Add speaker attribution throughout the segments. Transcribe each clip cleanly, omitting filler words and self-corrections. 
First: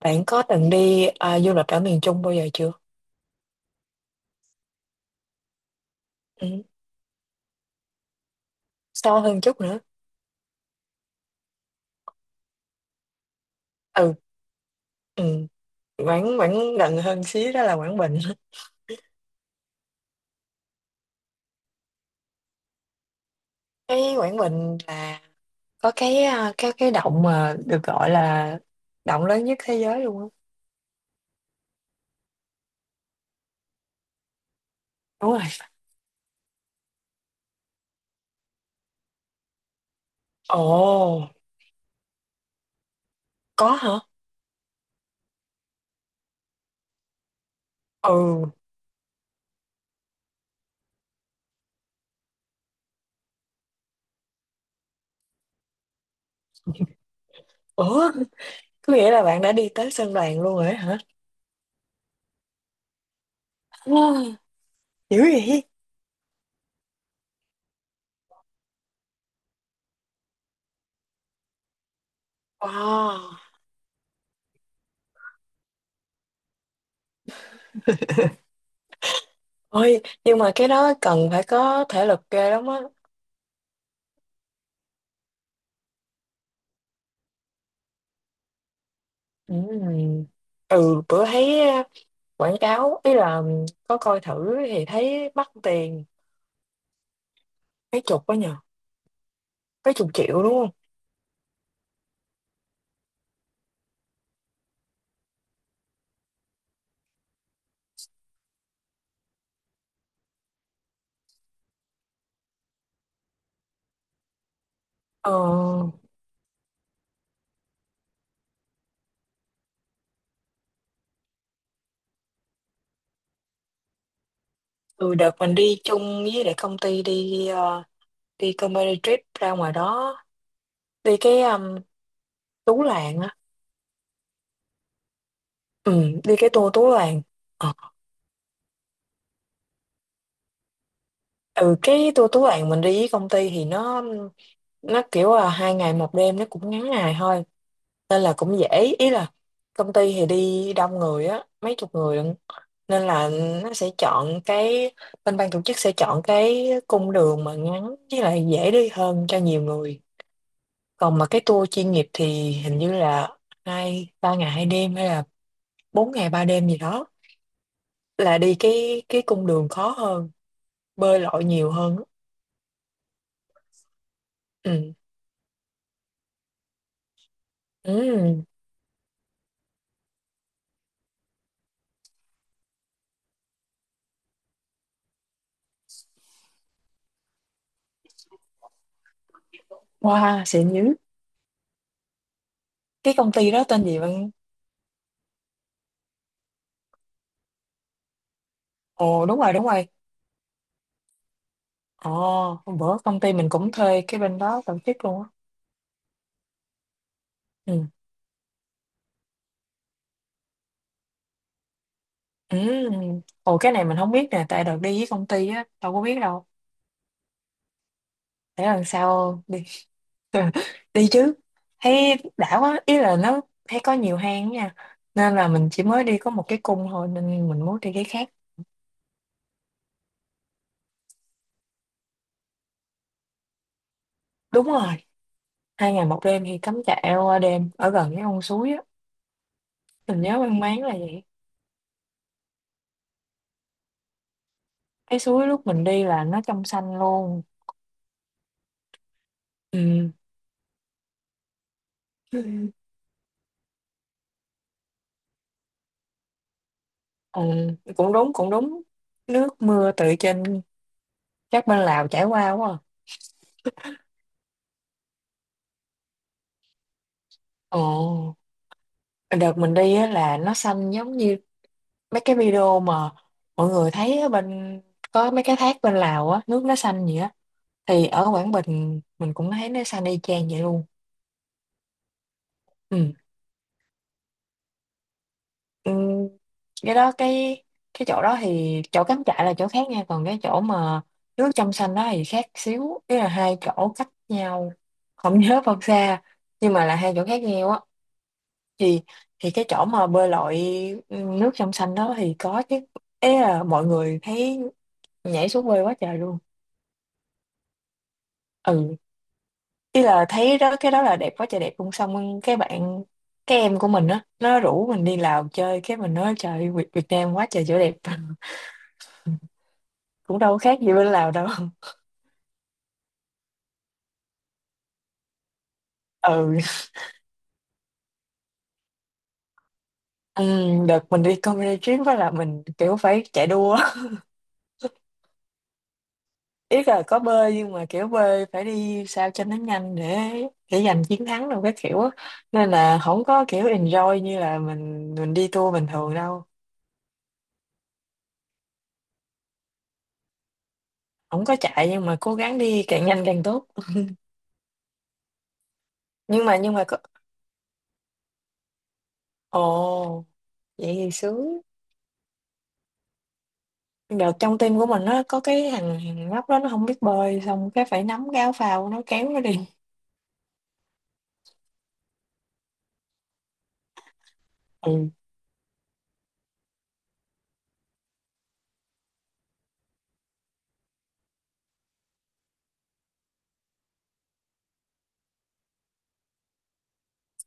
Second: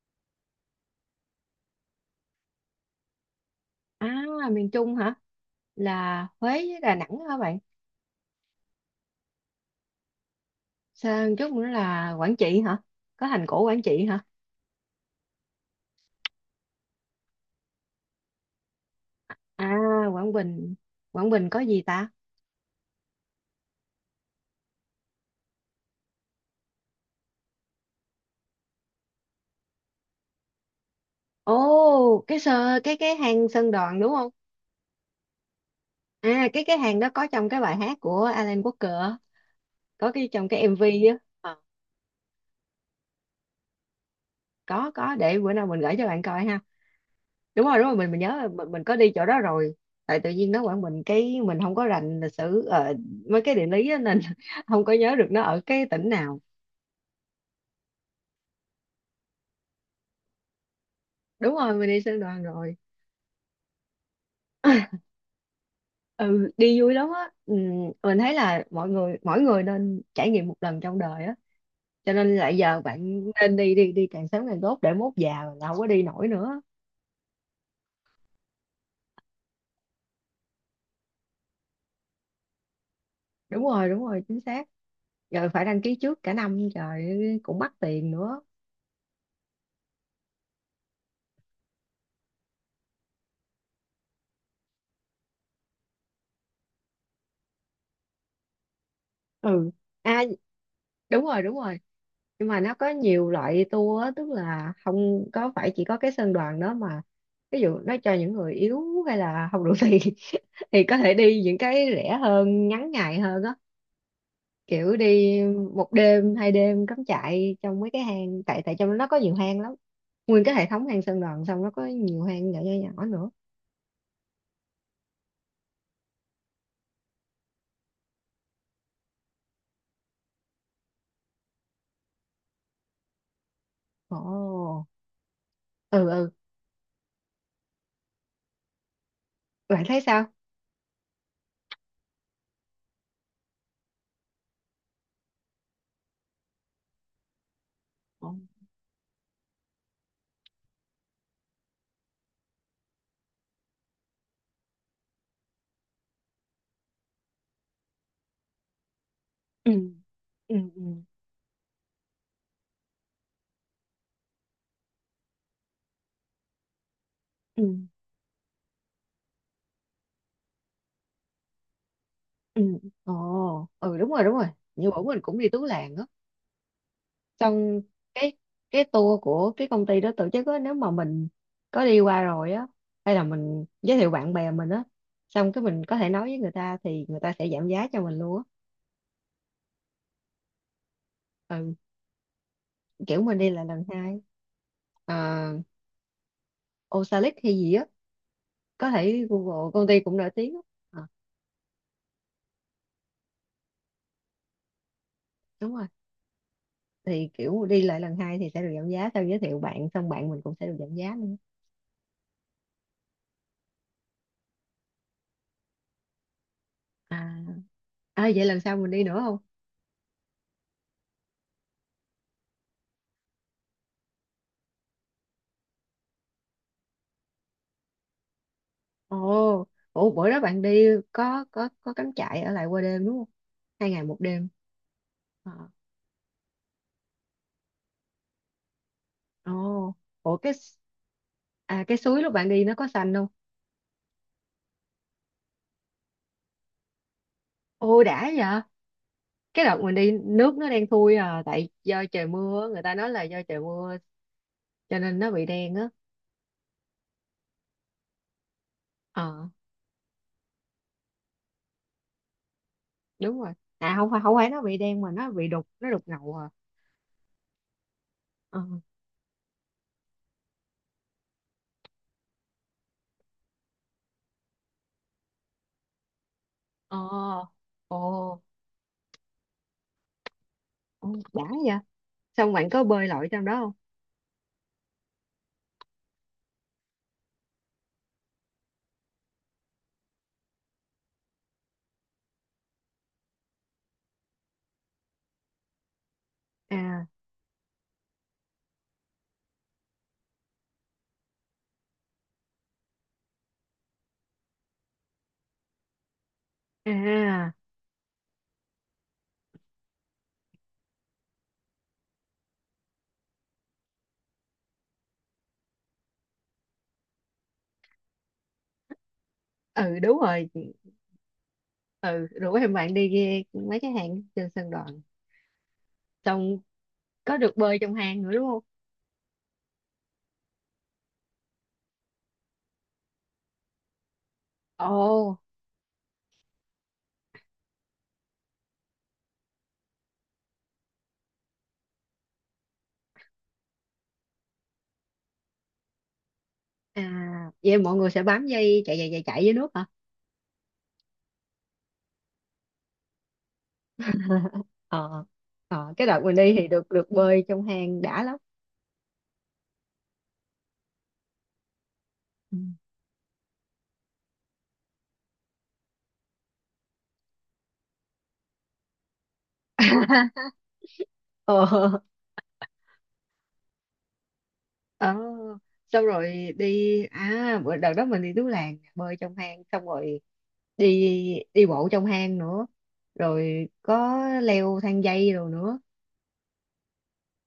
Speaker 1: Bạn có từng đi du lịch ở miền Trung bao giờ chưa?
Speaker 2: À, miền Trung hả? Là Huế
Speaker 1: Ừ.
Speaker 2: với Đà Nẵng hả bạn?
Speaker 1: Xa hơn chút nữa.
Speaker 2: Sang chút nữa là Quảng Trị hả? Có thành cổ Quảng Trị
Speaker 1: Ừ.
Speaker 2: hả?
Speaker 1: Ừ. Quảng Quảng gần hơn xíu đó là Quảng Bình.
Speaker 2: À, Quảng Bình. Quảng Bình có gì ta?
Speaker 1: Cái Quảng Bình là có cái à, cái cái động mà được gọi là động lớn nhất thế giới luôn á.
Speaker 2: Ồ, cái sơ cái hang Sơn Đoòng đúng không?
Speaker 1: Đúng rồi.
Speaker 2: À, cái hàng đó có trong cái bài hát của Alan Walker á, có cái trong cái MV á.
Speaker 1: Ồ,
Speaker 2: Ờ,
Speaker 1: có hả?
Speaker 2: có để bữa nào mình gửi cho bạn coi ha. Đúng rồi, mình nhớ là
Speaker 1: Ừ.
Speaker 2: mình có đi chỗ đó rồi. Tại tự nhiên nó Quảng Bình cái mình không có rành lịch sử mấy cái địa lý á, nên không có nhớ được nó ở cái tỉnh nào.
Speaker 1: Ủa, có nghĩa là bạn đã đi tới Sơn Đoàn luôn rồi á hả?
Speaker 2: Đúng rồi, mình đi sư đoàn rồi.
Speaker 1: Wow, dữ vậy.
Speaker 2: Ừ đi vui lắm á, ừ, mình thấy là mọi người, mỗi người nên trải nghiệm một lần trong đời á, cho nên là giờ bạn
Speaker 1: Wow.
Speaker 2: nên đi, đi đi càng sớm càng tốt, để mốt già là không có đi nổi nữa.
Speaker 1: Ôi, nhưng mà cái đó cần phải có thể lực ghê lắm á.
Speaker 2: Đúng rồi, đúng rồi, chính xác. Rồi phải đăng ký trước cả năm trời, cũng mắc tiền nữa.
Speaker 1: Ừ. Ừ, bữa thấy quảng cáo, ý là có coi thử thì thấy mắc tiền mấy chục quá nhờ,
Speaker 2: Ừ,
Speaker 1: mấy chục
Speaker 2: à,
Speaker 1: triệu đúng không?
Speaker 2: đúng rồi, đúng rồi, nhưng mà nó có nhiều loại tour á, tức là không có phải chỉ có cái sơn đoàn đó mà, ví dụ nó cho những người yếu hay là không đủ tiền thì có thể đi những cái rẻ hơn, ngắn ngày hơn á, kiểu đi một
Speaker 1: ờ
Speaker 2: đêm hai đêm cắm trại trong mấy cái hang, tại tại trong nó có nhiều hang lắm. Nguyên cái hệ thống hang sơn đoàn, xong nó có nhiều hang nhỏ nhỏ nhỏ nữa.
Speaker 1: ừ, đợt mình đi chung với lại công ty, đi đi company trip ra ngoài đó, đi cái Tú Làng á.
Speaker 2: Ồ, ừ
Speaker 1: Ừ,
Speaker 2: ừ,
Speaker 1: đi cái tour Tú Làng. Ờ,
Speaker 2: bạn thấy sao?
Speaker 1: ừ cái tour Tú Làng mình đi với công ty thì nó kiểu là hai ngày một đêm, nó cũng ngắn ngày thôi, nên là
Speaker 2: Ồ.
Speaker 1: cũng dễ, ý là công ty thì đi đông người á, mấy chục người lận, nên là nó sẽ chọn cái bên ban tổ chức sẽ chọn cái cung đường mà ngắn với lại dễ đi hơn cho nhiều
Speaker 2: Ừ
Speaker 1: người.
Speaker 2: ừ, ừ
Speaker 1: Còn mà cái tour chuyên nghiệp thì hình như là hai ba ngày hai đêm hay là bốn ngày ba đêm gì đó,
Speaker 2: ừ,
Speaker 1: là đi cái cung đường khó hơn, bơi lội nhiều hơn.
Speaker 2: ừ. Ồ ừ, đúng rồi, đúng rồi, như
Speaker 1: Ừ,
Speaker 2: bữa mình cũng đi Tú Làng á, xong cái
Speaker 1: ừ.
Speaker 2: cái tour của cái công ty đó tổ chức á, nếu mà mình có đi qua rồi á, hay là mình giới thiệu bạn bè mình á, xong cái mình có thể nói với người ta thì người ta sẽ giảm giá cho mình luôn á.
Speaker 1: Wow, xịn dữ.
Speaker 2: Ừ,
Speaker 1: Cái
Speaker 2: kiểu
Speaker 1: công
Speaker 2: mình đi
Speaker 1: ty
Speaker 2: là
Speaker 1: đó
Speaker 2: lần
Speaker 1: tên gì
Speaker 2: hai.
Speaker 1: bạn?
Speaker 2: À, Osalit hay gì á, có thể
Speaker 1: Ồ, đúng rồi, đúng
Speaker 2: Google, công
Speaker 1: rồi.
Speaker 2: ty cũng nổi tiếng á. Ờ,
Speaker 1: Ồ, hôm bữa công ty mình cũng thuê cái bên đó tổ chức luôn á.
Speaker 2: đúng rồi, thì kiểu đi
Speaker 1: Ừ.
Speaker 2: lại lần hai thì sẽ được giảm giá, sau giới thiệu bạn xong bạn mình cũng sẽ được giảm giá nữa.
Speaker 1: Ừ. Ồ, cái này mình không biết nè, tại đợt đi với công ty á đâu có biết đâu.
Speaker 2: À, à vậy lần
Speaker 1: Để
Speaker 2: sau
Speaker 1: lần
Speaker 2: mình đi nữa không?
Speaker 1: sau đi. Đi chứ. Thấy đã quá, ý là nó thấy có nhiều hang nha, nên là mình chỉ mới đi có một cái cung thôi nên mình muốn đi cái khác.
Speaker 2: Ồ, ủa bữa đó bạn đi có cắm trại ở lại qua đêm đúng không? Hai ngày một đêm.
Speaker 1: Đúng rồi.
Speaker 2: Ờ.
Speaker 1: Hai ngày một đêm thì cắm trại qua đêm ở gần cái con suối á,
Speaker 2: Ồ,
Speaker 1: mình
Speaker 2: ủa
Speaker 1: nhớ
Speaker 2: cái
Speaker 1: mang
Speaker 2: s-
Speaker 1: máng là vậy.
Speaker 2: à cái suối lúc bạn đi nó có xanh không?
Speaker 1: Cái suối lúc mình đi là nó trong xanh luôn.
Speaker 2: Ôi đã vậy. Cái đợt mình
Speaker 1: Ừ.
Speaker 2: đi nước nó đen thui à, tại do trời mưa,
Speaker 1: Ừ.
Speaker 2: người ta nói là do trời mưa cho nên nó bị đen á.
Speaker 1: Ừ, cũng đúng, cũng đúng.
Speaker 2: Ờ,
Speaker 1: Nước mưa từ trên các bên Lào chảy qua quá à.
Speaker 2: đúng rồi. À không phải, không phải nó bị đen mà nó bị đục, nó đục ngầu à.
Speaker 1: Ồ,
Speaker 2: Ờ.
Speaker 1: đợt mình đi á là nó xanh giống như mấy cái video mà mọi người thấy ở bên, có mấy cái thác bên Lào á nước nó
Speaker 2: Ờ.
Speaker 1: xanh vậy á, thì ở
Speaker 2: Ồ,
Speaker 1: Quảng Bình mình cũng thấy nó xanh y chang vậy luôn.
Speaker 2: ồ, đã vậy. Xong bạn có bơi
Speaker 1: Ừ.
Speaker 2: lội trong đó không?
Speaker 1: Ừ. cái đó cái cái chỗ đó thì chỗ cắm trại là chỗ khác nha, còn cái chỗ mà nước trong xanh đó thì khác xíu, ý là hai chỗ cách nhau không nhớ bao xa, nhưng mà là
Speaker 2: À,
Speaker 1: hai chỗ khác nhau á. Thì thì cái chỗ mà bơi lội nước trong xanh đó thì có chứ, ý là mọi người thấy nhảy xuống quê quá trời luôn.
Speaker 2: à.
Speaker 1: Ừ, ý là thấy đó cái đó là đẹp quá trời đẹp luôn, xong cái em của mình á nó rủ mình đi Lào chơi, cái mình nói trời, Việt Nam quá trời chỗ đẹp.
Speaker 2: Ừ đúng
Speaker 1: Cũng
Speaker 2: rồi,
Speaker 1: đâu có khác gì bên Lào đâu.
Speaker 2: ừ rủ em bạn đi ghe mấy cái hang trên sân đòn, xong
Speaker 1: Ừ.
Speaker 2: có được bơi trong hang nữa đúng không?
Speaker 1: Ừ, đợt mình đi comedy trip đó là mình kiểu phải chạy đua.
Speaker 2: Ồ,
Speaker 1: Ý là có bơi nhưng mà kiểu bơi phải đi sao cho nó nhanh để giành chiến thắng đâu cái kiểu á, nên là không có kiểu enjoy như là mình đi tour bình thường đâu.
Speaker 2: à vậy mọi người sẽ bám dây chạy chạy chạy chạy dưới nước hả?
Speaker 1: Không có chạy nhưng mà cố gắng đi càng nhanh càng tốt.
Speaker 2: Ờ, ờ cái đợt mình
Speaker 1: nhưng
Speaker 2: đi
Speaker 1: mà
Speaker 2: thì
Speaker 1: nhưng mà
Speaker 2: được
Speaker 1: có.
Speaker 2: được bơi trong hang đã lắm.
Speaker 1: Ồ, vậy thì sướng.
Speaker 2: Ừ.
Speaker 1: Nhưng trong team của mình nó có cái thằng thằng nhóc đó nó không biết bơi, xong cái phải nắm cái áo phao nó kéo nó đi.
Speaker 2: Ờ,
Speaker 1: Ừ.
Speaker 2: ờ xong rồi đi, à bữa đợt đó mình đi Tú Làng bơi trong hang, xong rồi đi, đi bộ trong hang nữa, rồi có leo thang dây rồi nữa,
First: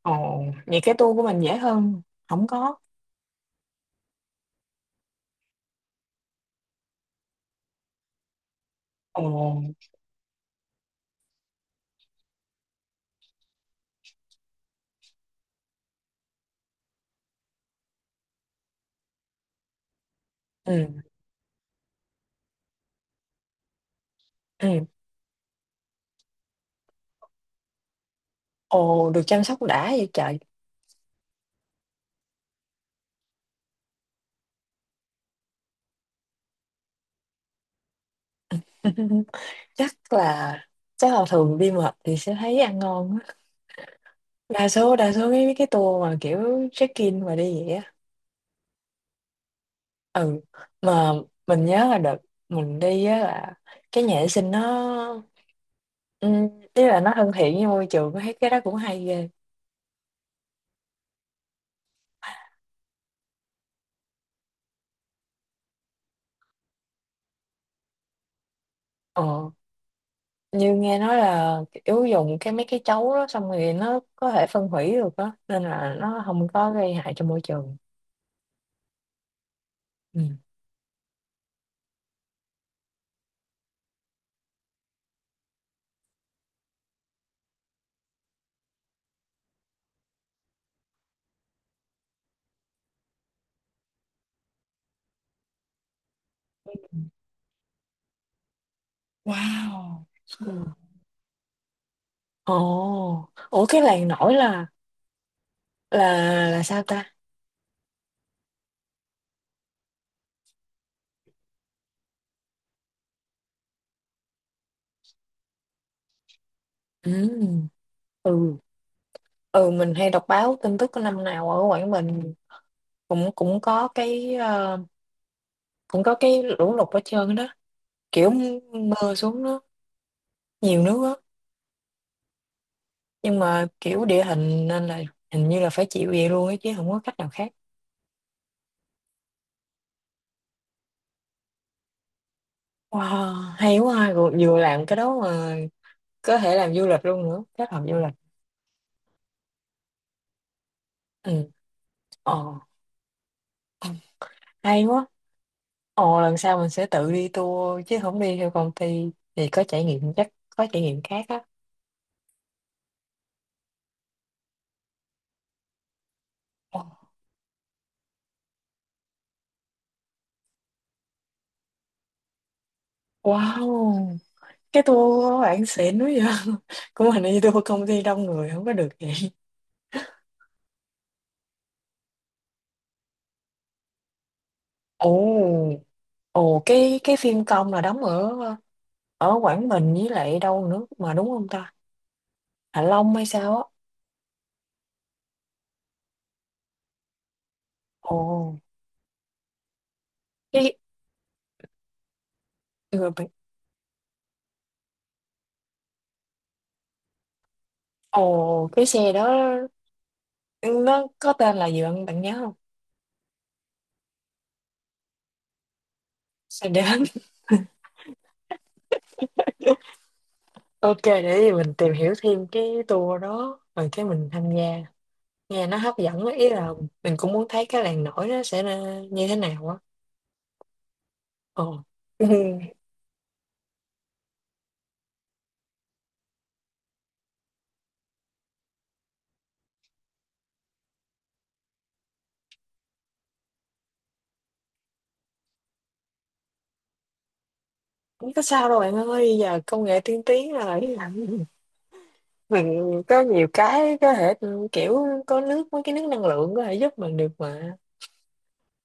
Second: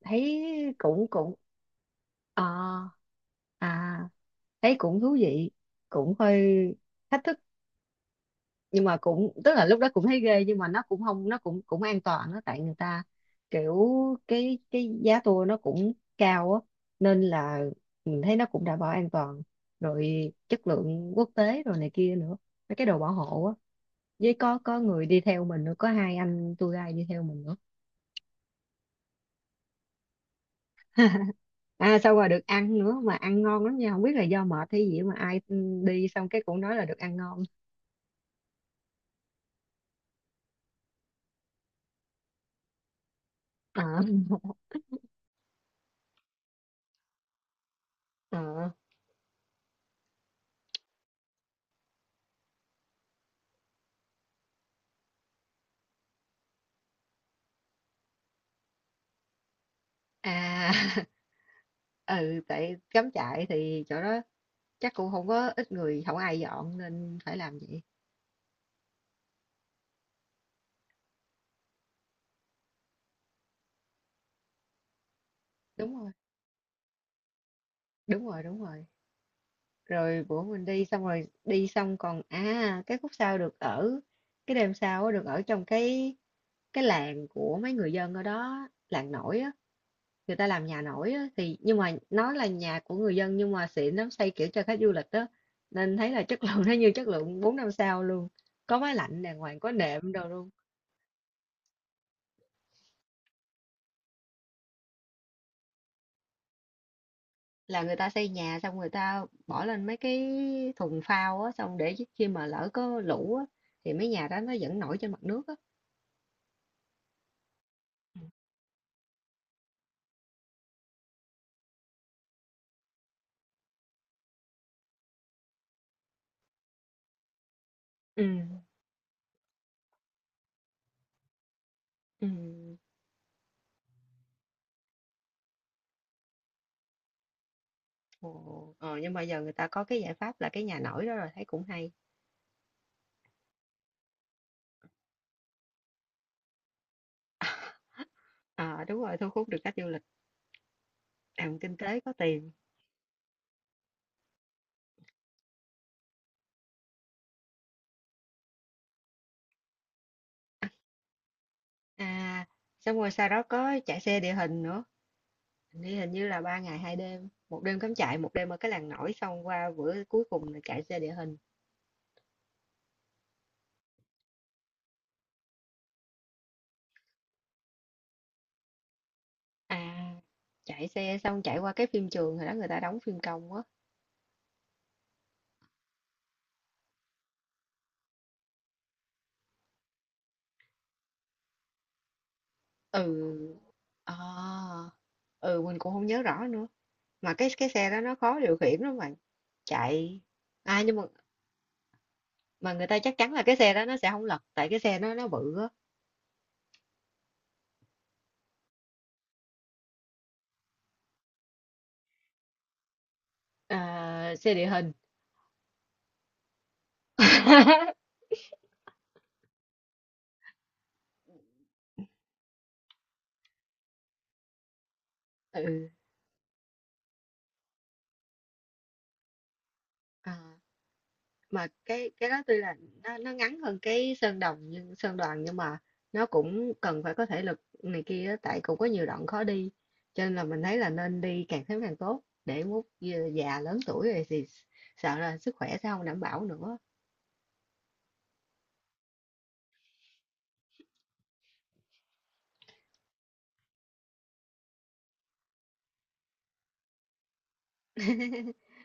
Speaker 2: thấy
Speaker 1: Ồ, vậy cái
Speaker 2: cũng
Speaker 1: tour của
Speaker 2: cũng
Speaker 1: mình dễ hơn,
Speaker 2: ờ,
Speaker 1: không có.
Speaker 2: à thấy cũng thú vị, cũng hơi thách thức, nhưng mà
Speaker 1: Ồ.
Speaker 2: cũng tức là lúc đó cũng thấy ghê nhưng mà nó cũng không, nó cũng cũng an toàn đó, tại người ta kiểu, cái giá tour nó cũng cao á, nên là mình thấy nó cũng đảm bảo an toàn rồi, chất
Speaker 1: Ừ,
Speaker 2: lượng quốc tế rồi này kia nữa, mấy cái đồ bảo hộ á, với
Speaker 1: ừ.
Speaker 2: có người đi theo mình nữa, có hai anh tour guide đi theo mình nữa.
Speaker 1: Ồ, được chăm sóc đã vậy trời.
Speaker 2: À xong rồi được ăn nữa, mà ăn ngon lắm nha, không biết là do mệt hay gì mà ai đi xong cái cũng nói là được ăn ngon.
Speaker 1: chắc là chắc là thường đi mệt thì sẽ thấy ăn ngon á.
Speaker 2: Ờ.
Speaker 1: Đa số cái tour mà kiểu check-in mà đi vậy á.
Speaker 2: Ờ.
Speaker 1: Ừ. Mà mình nhớ là đợt mình đi á là cái nhà vệ sinh nó, ừ, ý là nó thân thiện với môi trường, thấy cái đó cũng hay ghê.
Speaker 2: À ừ tại cắm trại thì chỗ đó chắc cũng không có ít người, không ai dọn nên phải làm vậy.
Speaker 1: Ờ, như nghe nói là kiểu dùng cái mấy cái chấu đó xong rồi nó có thể phân hủy được đó nên
Speaker 2: Đúng
Speaker 1: là
Speaker 2: rồi,
Speaker 1: nó không có gây hại cho môi trường.
Speaker 2: đúng rồi, đúng rồi,
Speaker 1: Ừ.
Speaker 2: rồi bữa mình đi xong, rồi đi xong còn à cái khúc sau được ở cái đêm sau á, được ở trong cái làng của mấy người dân ở đó, làng nổi á, người ta làm nhà nổi á, thì nhưng mà nó là nhà của người dân nhưng mà xịn lắm, xây kiểu cho khách du lịch đó, nên thấy là chất lượng nó như chất lượng 4 năm sao luôn, có máy lạnh đàng hoàng, có
Speaker 1: Wow.
Speaker 2: nệm đồ luôn.
Speaker 1: Ừ. Ồ, ủa cái làng nổi là là sao ta?
Speaker 2: Là người ta xây nhà xong người ta bỏ lên mấy cái thùng phao á, xong để khi mà lỡ có lũ á thì mấy nhà đó nó vẫn nổi trên mặt nước á.
Speaker 1: Ừ. Ừ, ừ mình hay đọc báo tin tức của năm nào ở Quảng Bình cũng cũng cũng có cái lũ lụt ở trơn đó,
Speaker 2: Ừ,
Speaker 1: kiểu mưa xuống nó nhiều nước á.
Speaker 2: ừ.
Speaker 1: Nhưng mà kiểu địa hình nên là hình như là phải chịu vậy luôn ấy chứ không có cách nào khác.
Speaker 2: Ồ, ờ, nhưng mà giờ người ta có cái giải pháp là cái nhà nổi đó rồi, thấy cũng hay.
Speaker 1: Wow, hay quá ha. Vừa vừa làm cái đó mà có thể làm du lịch luôn nữa, kết hợp du lịch.
Speaker 2: Ờ đúng rồi, thu hút được khách du lịch,
Speaker 1: Ừ.
Speaker 2: làm kinh tế có
Speaker 1: Ờ,
Speaker 2: tiền.
Speaker 1: hay quá. Ồ, lần sau mình sẽ tự đi tour chứ không đi theo công ty thì có trải nghiệm, chắc có trải nghiệm khác á.
Speaker 2: À, xong rồi sau đó có chạy xe địa hình nữa. Hình như, hình như là ba ngày
Speaker 1: Ồ.
Speaker 2: hai đêm, một đêm cắm trại, một đêm ở cái làng nổi, xong qua bữa cuối cùng là chạy xe địa hình.
Speaker 1: Wow, cái tour của bạn xịn quá vậy. Của mình đi tour công ty đông người không có được vậy.
Speaker 2: À, chạy xe xong chạy qua cái phim trường hồi đó người ta đóng phim công á.
Speaker 1: Ồ. Ồ, cái phim công là đóng ở ở Quảng Bình với lại đâu nữa mà, đúng không ta? Hạ Long hay
Speaker 2: Ừ.
Speaker 1: sao á.
Speaker 2: À, ừ mình cũng không nhớ rõ nữa. Mà cái xe đó nó
Speaker 1: Ồ,
Speaker 2: khó điều khiển lắm mà chạy.
Speaker 1: cái
Speaker 2: À nhưng mà người ta
Speaker 1: người
Speaker 2: chắc
Speaker 1: bạn
Speaker 2: chắn là cái xe đó nó sẽ không lật, tại cái xe nó bự á.
Speaker 1: ồ cái xe đó nó có tên là gì bạn bạn nhớ không?
Speaker 2: À, xe địa hình.
Speaker 1: Xe đến. OK, để gì mình tìm hiểu thêm cái tour đó rồi cái mình tham gia. Nghe nó
Speaker 2: Ừ.
Speaker 1: hấp dẫn á, ý là mình cũng muốn thấy cái làng nổi nó sẽ ra như thế nào á.
Speaker 2: À. Mà
Speaker 1: Ồ. Ừ,
Speaker 2: cái đó tuy là nó ngắn hơn cái sơn đồng, nhưng sơn đoàn nhưng mà nó cũng cần phải có thể lực này kia á, tại cũng có nhiều đoạn khó đi, cho nên là mình thấy là nên đi càng sớm càng tốt, để mốt già lớn tuổi rồi thì sợ là sức khỏe sẽ không đảm bảo nữa.
Speaker 1: không có sao đâu bạn ơi, giờ công nghệ tiên tiến rồi, mình có nhiều cái có thể, kiểu có nước mấy cái nước năng lượng có thể giúp mình được mà.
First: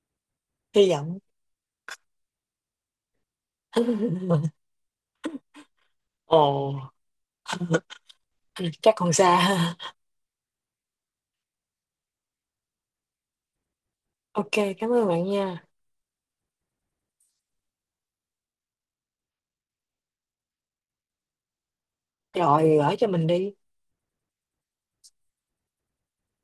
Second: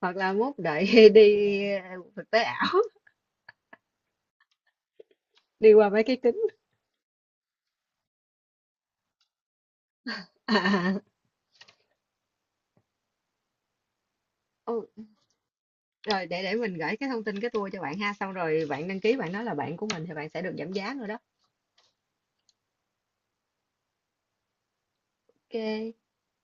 Speaker 2: Hoặc là mốt
Speaker 1: Hy
Speaker 2: đợi
Speaker 1: vọng.
Speaker 2: đi ờ, thực tế ảo đi qua mấy cái kính.
Speaker 1: Ồ. Ừ, chắc còn xa.
Speaker 2: À,
Speaker 1: OK,
Speaker 2: ô,
Speaker 1: cảm ơn bạn nha.
Speaker 2: rồi để mình gửi cái thông tin cái tour cho bạn ha, xong rồi bạn đăng ký, bạn nói là bạn của mình thì bạn sẽ được giảm giá nữa đó.
Speaker 1: Rồi gửi cho mình đi.
Speaker 2: Ok.